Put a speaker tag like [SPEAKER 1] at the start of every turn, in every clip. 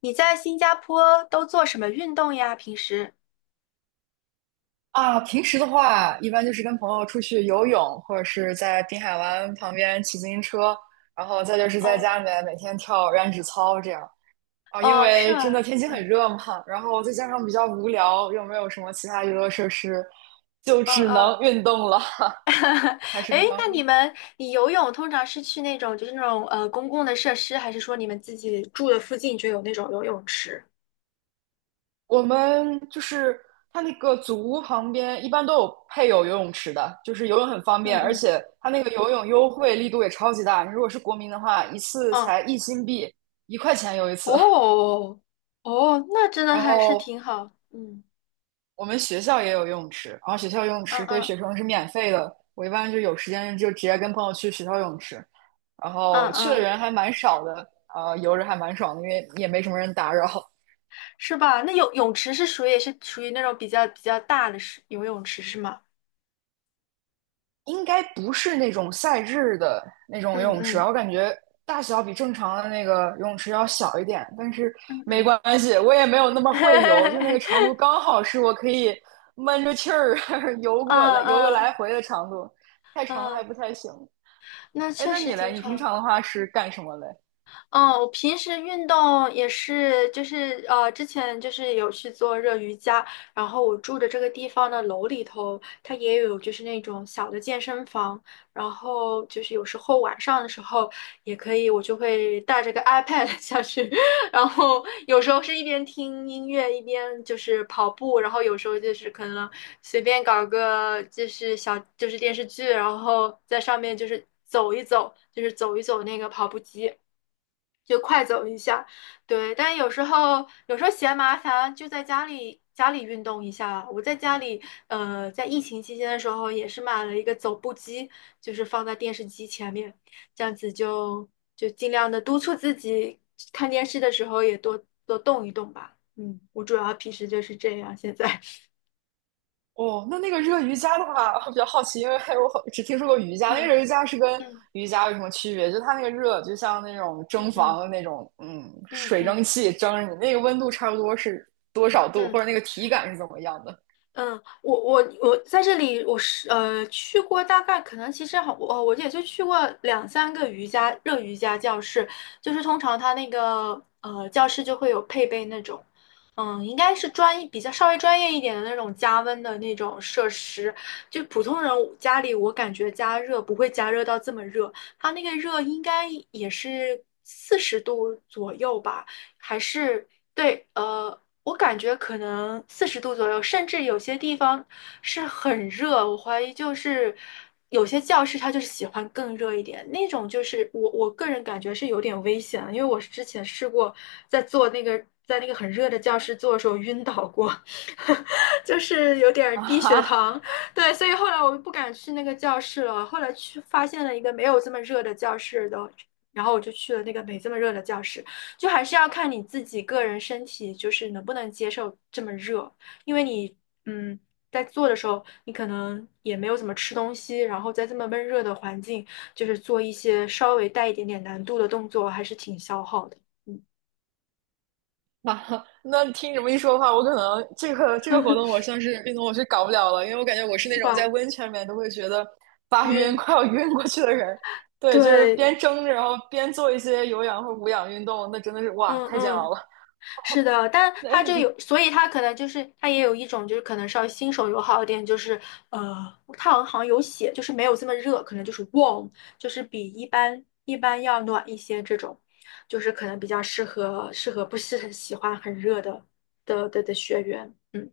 [SPEAKER 1] 你在新加坡都做什么运动呀？平时？
[SPEAKER 2] 啊，平时的话，一般就是跟朋友出去游泳，或者是在滨海湾旁边骑自行车，然后再就是在家里
[SPEAKER 1] 哦
[SPEAKER 2] 面每天跳燃脂操这样。啊，因
[SPEAKER 1] 哦，是
[SPEAKER 2] 为
[SPEAKER 1] 吗？
[SPEAKER 2] 真的天气很热嘛，然后再加上比较无聊，又没有什么其他娱乐设施，就
[SPEAKER 1] 嗯
[SPEAKER 2] 只
[SPEAKER 1] 嗯。
[SPEAKER 2] 能运动了，还是
[SPEAKER 1] 诶，
[SPEAKER 2] 非常
[SPEAKER 1] 那你们，你游泳通常是去那种就是那种公共的设施，还是说你们自己住的附近就有那种游泳池？
[SPEAKER 2] 我们就是它那个祖屋旁边一般都有配有游泳池的，就是游泳很方
[SPEAKER 1] 嗯
[SPEAKER 2] 便，而
[SPEAKER 1] 嗯
[SPEAKER 2] 且它那个游泳优惠力度也超级大。你如果是国民的话，一次
[SPEAKER 1] 嗯，
[SPEAKER 2] 才1新币，1块钱游一次。
[SPEAKER 1] 哦哦，那真的
[SPEAKER 2] 然
[SPEAKER 1] 还是
[SPEAKER 2] 后
[SPEAKER 1] 挺好。嗯
[SPEAKER 2] 我们学校也有游泳池，然后学校游泳
[SPEAKER 1] 嗯
[SPEAKER 2] 池对
[SPEAKER 1] 嗯
[SPEAKER 2] 学生是免费的。我一般就有时间就直接跟朋友去学校游泳池，然后
[SPEAKER 1] 嗯
[SPEAKER 2] 去的
[SPEAKER 1] 嗯，
[SPEAKER 2] 人还蛮少的，游着还蛮爽的，因为也没什么人打扰。
[SPEAKER 1] 是吧？那泳池是属于那种比较大的是游泳池是吗？
[SPEAKER 2] 应该不是那种赛制的那种游
[SPEAKER 1] 嗯
[SPEAKER 2] 泳池吧？
[SPEAKER 1] 嗯
[SPEAKER 2] 我感觉大小比正常的那个游泳池要小一点，但是
[SPEAKER 1] 嗯
[SPEAKER 2] 没
[SPEAKER 1] 嗯，
[SPEAKER 2] 关系，我也没有那么会游，就那个长度 刚好是我可以闷着气儿 游过来、
[SPEAKER 1] 嗯
[SPEAKER 2] 游个
[SPEAKER 1] 嗯。
[SPEAKER 2] 来回的长度，太长还
[SPEAKER 1] 嗯，
[SPEAKER 2] 不太行。
[SPEAKER 1] 那
[SPEAKER 2] 哎，
[SPEAKER 1] 确
[SPEAKER 2] 那
[SPEAKER 1] 实
[SPEAKER 2] 你嘞？
[SPEAKER 1] 挺
[SPEAKER 2] 你平
[SPEAKER 1] 好。
[SPEAKER 2] 常的话是干什么嘞？
[SPEAKER 1] 嗯，我平时运动也是，就是之前就是有去做热瑜伽，然后我住的这个地方的楼里头，它也有就是那种小的健身房，然后就是有时候晚上的时候也可以，我就会带着个 iPad 下去，然后有时候是一边听音乐一边就是跑步，然后有时候就是可能随便搞个就是小就是电视剧，然后在上面就是走一走，那个跑步机。就快走一下。对，但有时候嫌麻烦，就在家里运动一下。我在家里，在疫情期间的时候也是买了一个走步机，就是放在电视机前面，这样子就尽量的督促自己看电视的时候也多多动一动吧。嗯，我主要平时就是这样，现在。
[SPEAKER 2] 哦，那那个热瑜伽的话，我比较好奇，因为我好只听说过瑜伽，那个
[SPEAKER 1] 嗯
[SPEAKER 2] 热瑜伽是跟
[SPEAKER 1] 嗯
[SPEAKER 2] 瑜伽有什么区别？就它那个热，就像那种
[SPEAKER 1] 嗯
[SPEAKER 2] 蒸
[SPEAKER 1] 嗯
[SPEAKER 2] 房的那种，嗯，
[SPEAKER 1] 嗯
[SPEAKER 2] 水
[SPEAKER 1] 嗯
[SPEAKER 2] 蒸气蒸着你，那个温度差不多是多少度，或
[SPEAKER 1] 嗯。
[SPEAKER 2] 者那个体感是怎么样的？
[SPEAKER 1] 嗯，我在这里，我是去过大概可能其实我也就去过两三个热瑜伽教室，就是通常它那个教室就会有配备那种，嗯，应该是比较稍微专业一点的那种加温的那种设施，就普通人家里我感觉加热不会加热到这么热，它那个热应该也是四十度左右吧，还是对，我感觉可能四十度左右，甚至有些地方是很热。我怀疑就是有些教室它就是喜欢更热一点，那种就是我个人感觉是有点危险，因为我是之前试过在做那个在那个很热的教室做的时候晕倒过，就是有点儿
[SPEAKER 2] 啊
[SPEAKER 1] 低血
[SPEAKER 2] 哈，
[SPEAKER 1] 糖。对，所以后来我就不敢去那个教室了。后来去发现了一个没有这么热的教室的，然后我就去了那个没这么热的教室。就还是要看你自己个人身体，就是能不能接受这么热，因为你，嗯，在做的时候，你可能也没有怎么吃东西，然后在这么闷热的环境，就是做一些稍微带一点点难度的动作，还是挺消耗的，嗯，
[SPEAKER 2] 啊，那听你这么一说的话，我可能这个活动我算是运动我是搞不了了，因为我感觉我是那
[SPEAKER 1] 是
[SPEAKER 2] 种在
[SPEAKER 1] 吧？
[SPEAKER 2] 温泉里面都会觉得发晕，
[SPEAKER 1] 晕，
[SPEAKER 2] 快要晕过去的人。对，就是
[SPEAKER 1] 对，
[SPEAKER 2] 边蒸着，然后边做一些有氧或无氧运动，那真的是哇，
[SPEAKER 1] 嗯
[SPEAKER 2] 太煎熬
[SPEAKER 1] 嗯。
[SPEAKER 2] 了。
[SPEAKER 1] 是的，但
[SPEAKER 2] 那
[SPEAKER 1] 他就
[SPEAKER 2] 你
[SPEAKER 1] 有，所以他可能就是他也有一种就是可能稍微新手友好一点，就是呃，他好像有写，就是没有这么热，可能就是 warm，就是比一般要暖一些这种，就是可能比较适合不是很喜欢很热的学员，嗯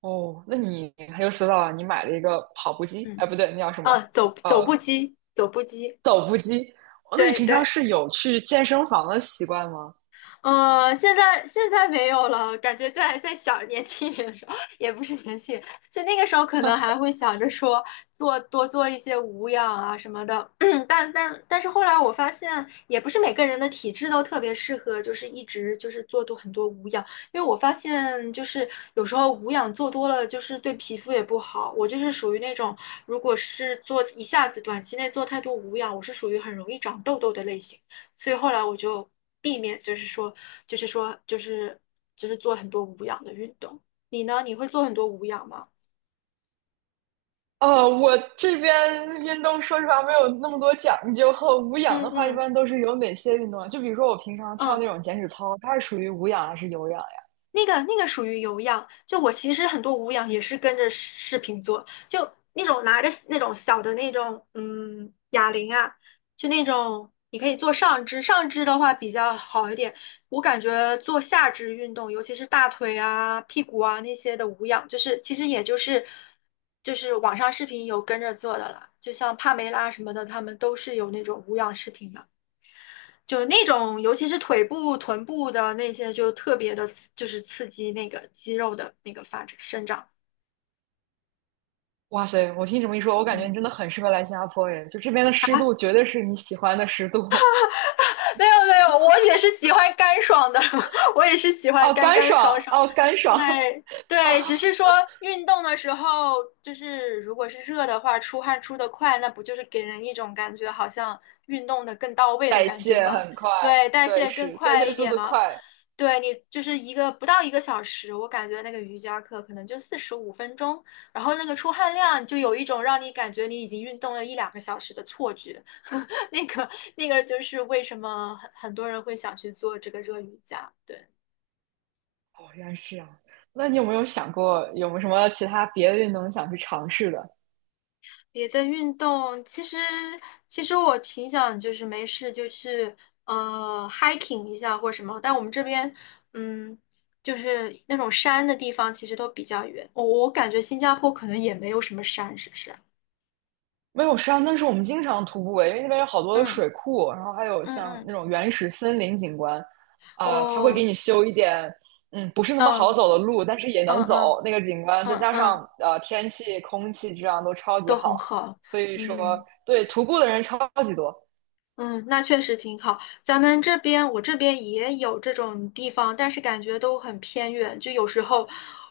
[SPEAKER 2] 哦，那你很有思道啊！你买了一个跑步机，哎，
[SPEAKER 1] 嗯，
[SPEAKER 2] 不对，那叫什么？
[SPEAKER 1] 啊，
[SPEAKER 2] 呃，
[SPEAKER 1] 走步机，
[SPEAKER 2] 走步机。哦那你
[SPEAKER 1] 对
[SPEAKER 2] 平常
[SPEAKER 1] 对。
[SPEAKER 2] 是有去健身房的习惯吗？
[SPEAKER 1] 现在没有了，感觉在小年轻一点的时候，也不是年轻，就那个时候可能还会想着说做一些无氧啊什么的，但是后来我发现，也不是每个人的体质都特别适合，就是一直就是很多无氧，因为我发现就是有时候无氧做多了，就是对皮肤也不好。我就是属于那种，如果是做一下子短期内做太多无氧，我是属于很容易长痘痘的类型。所以后来我就避免，就是说，做很多无氧的运动。你呢？你会做很多无氧吗？
[SPEAKER 2] 我这边运动说实话没有那么多讲究，和无氧
[SPEAKER 1] 嗯
[SPEAKER 2] 的话一
[SPEAKER 1] 嗯
[SPEAKER 2] 般都是有哪些运动啊？就比如说我平常跳
[SPEAKER 1] 嗯，
[SPEAKER 2] 那种减脂操，它是属于无氧还是有氧呀？
[SPEAKER 1] 那个属于有氧，就我其实很多无氧也是跟着视频做，就那种拿着那种小的那种哑铃啊，就那种你可以做上肢，上肢的话比较好一点。我感觉做下肢运动，尤其是大腿啊、屁股啊那些的无氧，就是其实也就是网上视频有跟着做的了，就像帕梅拉什么的，他们都是有那种无氧视频的。就那种，尤其是腿部、臀部的那些，就特别的，就是刺激那个肌肉的那个发展生长。
[SPEAKER 2] 哇塞，我听你这么一说，我感觉
[SPEAKER 1] 嗯，
[SPEAKER 2] 你真的很适合来新加坡耶！就这边的
[SPEAKER 1] 好
[SPEAKER 2] 湿
[SPEAKER 1] 啊
[SPEAKER 2] 度绝对是你喜欢的湿度。
[SPEAKER 1] 没有没有，我也是喜欢干爽的，我也是喜欢
[SPEAKER 2] 哦，
[SPEAKER 1] 干
[SPEAKER 2] 干
[SPEAKER 1] 干爽
[SPEAKER 2] 爽，
[SPEAKER 1] 爽。
[SPEAKER 2] 哦，干爽。
[SPEAKER 1] 对对，只是说运动的时候，就是如果是热的话，出汗出的快，那不就是给人一种感觉好像运动的更到位的
[SPEAKER 2] 代
[SPEAKER 1] 感觉
[SPEAKER 2] 谢
[SPEAKER 1] 吗？
[SPEAKER 2] 很快，
[SPEAKER 1] 对，代
[SPEAKER 2] 对，
[SPEAKER 1] 谢更
[SPEAKER 2] 是代
[SPEAKER 1] 快
[SPEAKER 2] 谢
[SPEAKER 1] 一
[SPEAKER 2] 速
[SPEAKER 1] 点
[SPEAKER 2] 度
[SPEAKER 1] 嘛。
[SPEAKER 2] 快。
[SPEAKER 1] 对你就是不到一个小时，我感觉那个瑜伽课可能就45分钟，然后那个出汗量就有一种让你感觉你已经运动了一两个小时的错觉。那个就是为什么很多人会想去做这个热瑜伽。对，
[SPEAKER 2] 哦，原来是这样。那你有没有想过，有没有什么其他别的运动想去尝试的？
[SPEAKER 1] 别的运动其实我挺想就是没事就去hiking 一下或什么，但我们这边嗯就是那种山的地方其实都比较远。我感觉新加坡可能也没有什么山，是不是？
[SPEAKER 2] 没有，实际上那是我们经常徒步诶因为那边有好多的
[SPEAKER 1] 嗯
[SPEAKER 2] 水库，然后还有
[SPEAKER 1] 嗯
[SPEAKER 2] 像那
[SPEAKER 1] 嗯，
[SPEAKER 2] 种原始森林景观，啊、它会给
[SPEAKER 1] 哦，
[SPEAKER 2] 你修一点，不是那么好
[SPEAKER 1] 嗯
[SPEAKER 2] 走的路，但是也能
[SPEAKER 1] 嗯嗯
[SPEAKER 2] 走那个景观，再
[SPEAKER 1] 嗯
[SPEAKER 2] 加
[SPEAKER 1] 嗯，
[SPEAKER 2] 上天气、空气质量都超级
[SPEAKER 1] 都
[SPEAKER 2] 好，
[SPEAKER 1] 很好。
[SPEAKER 2] 所以说
[SPEAKER 1] 嗯。
[SPEAKER 2] 对徒步的人超级多。
[SPEAKER 1] 嗯，那确实挺好。咱们这边，我这边也有这种地方，但是感觉都很偏远。就有时候，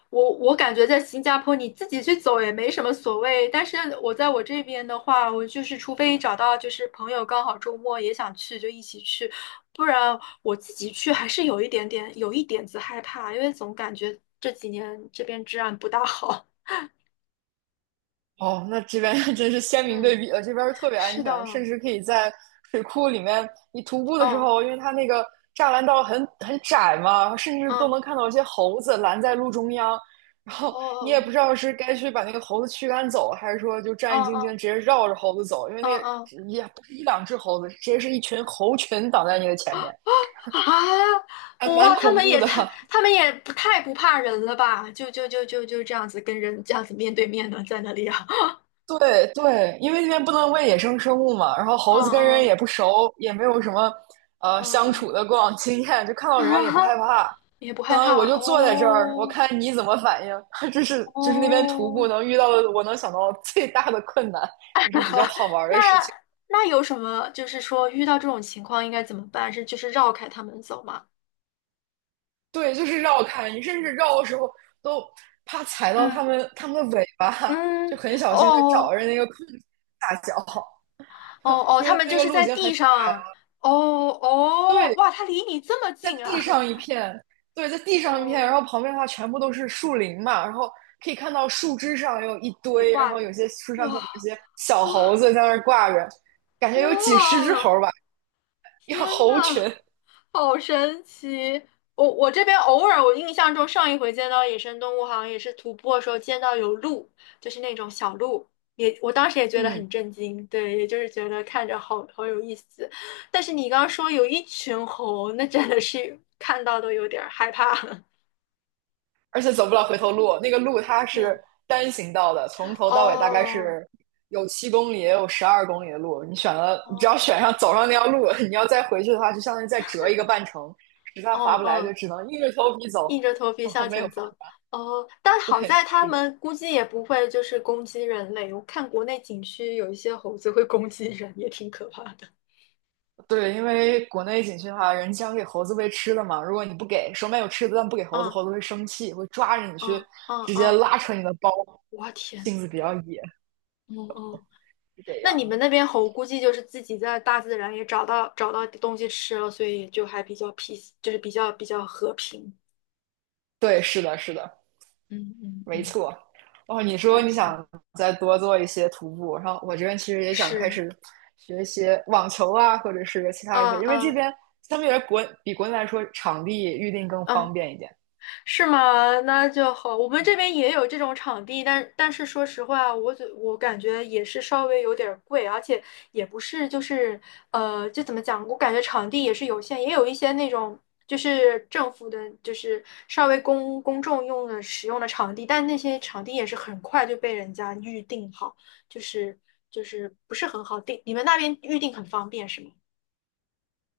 [SPEAKER 1] 我感觉在新加坡你自己去走也没什么所谓，但是我在我这边的话，我就是除非找到就是朋友刚好周末也想去，就一起去，不然我自己去还是有一点子害怕，因为总感觉这几年这边治安不大好。
[SPEAKER 2] 哦，那这边 真是鲜明对
[SPEAKER 1] 嗯，
[SPEAKER 2] 比了，这边儿特别安
[SPEAKER 1] 是的，
[SPEAKER 2] 全，甚至可以在水库里面，你徒步的时
[SPEAKER 1] 哦，
[SPEAKER 2] 候，因为它那个栅栏道很窄嘛，甚至都
[SPEAKER 1] 嗯，
[SPEAKER 2] 能看到一些猴子拦在路中央，然后你也
[SPEAKER 1] 哦，
[SPEAKER 2] 不知道是该去把那个猴子驱赶走，还是说就
[SPEAKER 1] 哦，
[SPEAKER 2] 战
[SPEAKER 1] 哦，
[SPEAKER 2] 战兢兢
[SPEAKER 1] 哦，
[SPEAKER 2] 直接绕着猴子走，因为
[SPEAKER 1] 哦，
[SPEAKER 2] 那
[SPEAKER 1] 哦。
[SPEAKER 2] 也不是一两只猴子，直接是一群猴群挡在你的前面，
[SPEAKER 1] 啊！
[SPEAKER 2] 还蛮
[SPEAKER 1] 哇，
[SPEAKER 2] 恐怖的。
[SPEAKER 1] 他们也不太不怕人了吧？就这样子跟人这样子面对面的在那里啊，
[SPEAKER 2] 对对，因为那边不能喂野生生物嘛，然后
[SPEAKER 1] 嗯
[SPEAKER 2] 猴子跟人
[SPEAKER 1] 嗯
[SPEAKER 2] 也不熟，也没有什么相处
[SPEAKER 1] 嗯
[SPEAKER 2] 的过往经验，就看
[SPEAKER 1] 嗯，
[SPEAKER 2] 到人也不害 怕，
[SPEAKER 1] 也不
[SPEAKER 2] 相
[SPEAKER 1] 害
[SPEAKER 2] 当于我
[SPEAKER 1] 怕
[SPEAKER 2] 就坐在这儿，我
[SPEAKER 1] 哦
[SPEAKER 2] 看你怎么反应。就是那边徒步
[SPEAKER 1] 哦。
[SPEAKER 2] 能遇到的，我能想到最大的困难，也是比较 好玩儿的事
[SPEAKER 1] 那
[SPEAKER 2] 情。
[SPEAKER 1] 那有什么？就是说遇到这种情况应该怎么办？是就是绕开他们走吗？
[SPEAKER 2] 对，就是绕开，你甚至绕的时候都怕踩到它
[SPEAKER 1] 嗯，
[SPEAKER 2] 们它们的尾巴，就
[SPEAKER 1] 嗯，
[SPEAKER 2] 很小心的找
[SPEAKER 1] 哦
[SPEAKER 2] 着那个空隙下脚，
[SPEAKER 1] 哦 哦，
[SPEAKER 2] 因
[SPEAKER 1] 他
[SPEAKER 2] 为
[SPEAKER 1] 们
[SPEAKER 2] 那
[SPEAKER 1] 就
[SPEAKER 2] 个
[SPEAKER 1] 是
[SPEAKER 2] 路已
[SPEAKER 1] 在
[SPEAKER 2] 经很。
[SPEAKER 1] 地上。哦哦，
[SPEAKER 2] 对。
[SPEAKER 1] 哇，他离你这么
[SPEAKER 2] 在
[SPEAKER 1] 近
[SPEAKER 2] 地
[SPEAKER 1] 啊！
[SPEAKER 2] 上一片，对，在地 上一片，然
[SPEAKER 1] 哦，
[SPEAKER 2] 后旁边的话全部都是树林嘛，然后可以看到树枝上有一
[SPEAKER 1] 也
[SPEAKER 2] 堆，然
[SPEAKER 1] 挂
[SPEAKER 2] 后有
[SPEAKER 1] 着。
[SPEAKER 2] 些树上可能有
[SPEAKER 1] 哇，
[SPEAKER 2] 些小猴子在那儿挂着，感觉有几十只
[SPEAKER 1] 哇，
[SPEAKER 2] 猴吧，一个
[SPEAKER 1] 天
[SPEAKER 2] 猴群
[SPEAKER 1] 呐，好神奇！我这边偶尔，我印象中上一回见到野生动物，好像也是徒步的时候见到有鹿，就是那种小鹿，我当时也 觉得
[SPEAKER 2] 嗯，
[SPEAKER 1] 很震惊，对，也就是觉得看着好好有意思。但是你刚刚说有一群猴，那真的是看到都有点儿害怕。
[SPEAKER 2] 而且走不了回头路，那个路它是
[SPEAKER 1] 嗯，
[SPEAKER 2] 单行道的，从头到尾大概
[SPEAKER 1] 哦，
[SPEAKER 2] 是有7公里，也有12公里的路，你选了，你只要选
[SPEAKER 1] 哦，
[SPEAKER 2] 上走上那条路，你要再回去的话，就相当于再折一个半程，实在
[SPEAKER 1] 哦，
[SPEAKER 2] 划不来就
[SPEAKER 1] 哦，
[SPEAKER 2] 只能硬着头皮走，
[SPEAKER 1] 硬着头 皮向
[SPEAKER 2] 然没有，
[SPEAKER 1] 前走。哦，但好
[SPEAKER 2] 对，
[SPEAKER 1] 在他
[SPEAKER 2] 是的。
[SPEAKER 1] 们估计也不会就是攻击人类。我看国内景区有一些猴子会攻击人，也挺可怕的。
[SPEAKER 2] 对，因为国内景区的话，人家常给猴子喂吃的嘛。如果你不给，手里面有吃的，但不给猴子，
[SPEAKER 1] 嗯
[SPEAKER 2] 猴子会生气，会抓着你去，
[SPEAKER 1] 嗯嗯
[SPEAKER 2] 直接
[SPEAKER 1] 嗯，
[SPEAKER 2] 拉扯你的包。
[SPEAKER 1] 我天，
[SPEAKER 2] 性子比较野，
[SPEAKER 1] 嗯嗯，
[SPEAKER 2] 是这
[SPEAKER 1] 那你
[SPEAKER 2] 样
[SPEAKER 1] 们
[SPEAKER 2] 的。
[SPEAKER 1] 那边猴估计就是自己在大自然也找到东西吃了，所以就还比较 peace，就是比较和平。
[SPEAKER 2] 对，是的，是的，
[SPEAKER 1] 嗯嗯
[SPEAKER 2] 没
[SPEAKER 1] 嗯，
[SPEAKER 2] 错。哦，你
[SPEAKER 1] 那
[SPEAKER 2] 说你
[SPEAKER 1] 挺
[SPEAKER 2] 想再多做一些徒步，然后我这边其实也想开
[SPEAKER 1] 是，
[SPEAKER 2] 始学一些网球啊，或者是其他一
[SPEAKER 1] 嗯
[SPEAKER 2] 些，因为这
[SPEAKER 1] 嗯
[SPEAKER 2] 边相对于比国内来说，场地预定更方
[SPEAKER 1] 嗯。
[SPEAKER 2] 便一点。
[SPEAKER 1] 是吗？那就好。我们这边也有这种场地，但是说实话，我感觉也是稍微有点儿贵，而且也不是就是就怎么讲？我感觉场地也是有限，也有一些那种就是政府的，就是稍微公众使用的场地，但那些场地也是很快就被人家预定好，就是不是很好定。你们那边预定很方便是吗？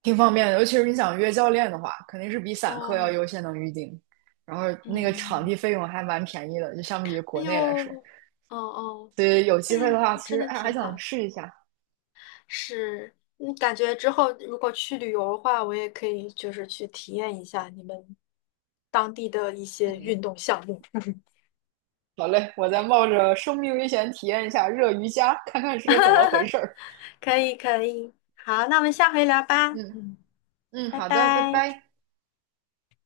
[SPEAKER 2] 挺方便的，尤其是你想约教练的话，肯定是比散客要
[SPEAKER 1] 哦，
[SPEAKER 2] 优先能预定，然后那个场
[SPEAKER 1] 嗯，
[SPEAKER 2] 地费用还蛮便宜的，就相比于国内来说。
[SPEAKER 1] 哦哦，
[SPEAKER 2] 所以有
[SPEAKER 1] 哎，
[SPEAKER 2] 机会的话，其
[SPEAKER 1] 真
[SPEAKER 2] 实
[SPEAKER 1] 的
[SPEAKER 2] 哎还
[SPEAKER 1] 挺
[SPEAKER 2] 想
[SPEAKER 1] 好。
[SPEAKER 2] 试一下。
[SPEAKER 1] 是，感觉之后如果去旅游的话，我也可以就是去体验一下你们当地的一些运动项目。
[SPEAKER 2] 好嘞，我再冒着生命危险体验一下热瑜伽，看看是个怎么回 事儿。
[SPEAKER 1] 可以，可以，好，那我们下回聊吧。
[SPEAKER 2] 嗯
[SPEAKER 1] 嗯，
[SPEAKER 2] 嗯，
[SPEAKER 1] 拜
[SPEAKER 2] 好的，拜
[SPEAKER 1] 拜。
[SPEAKER 2] 拜。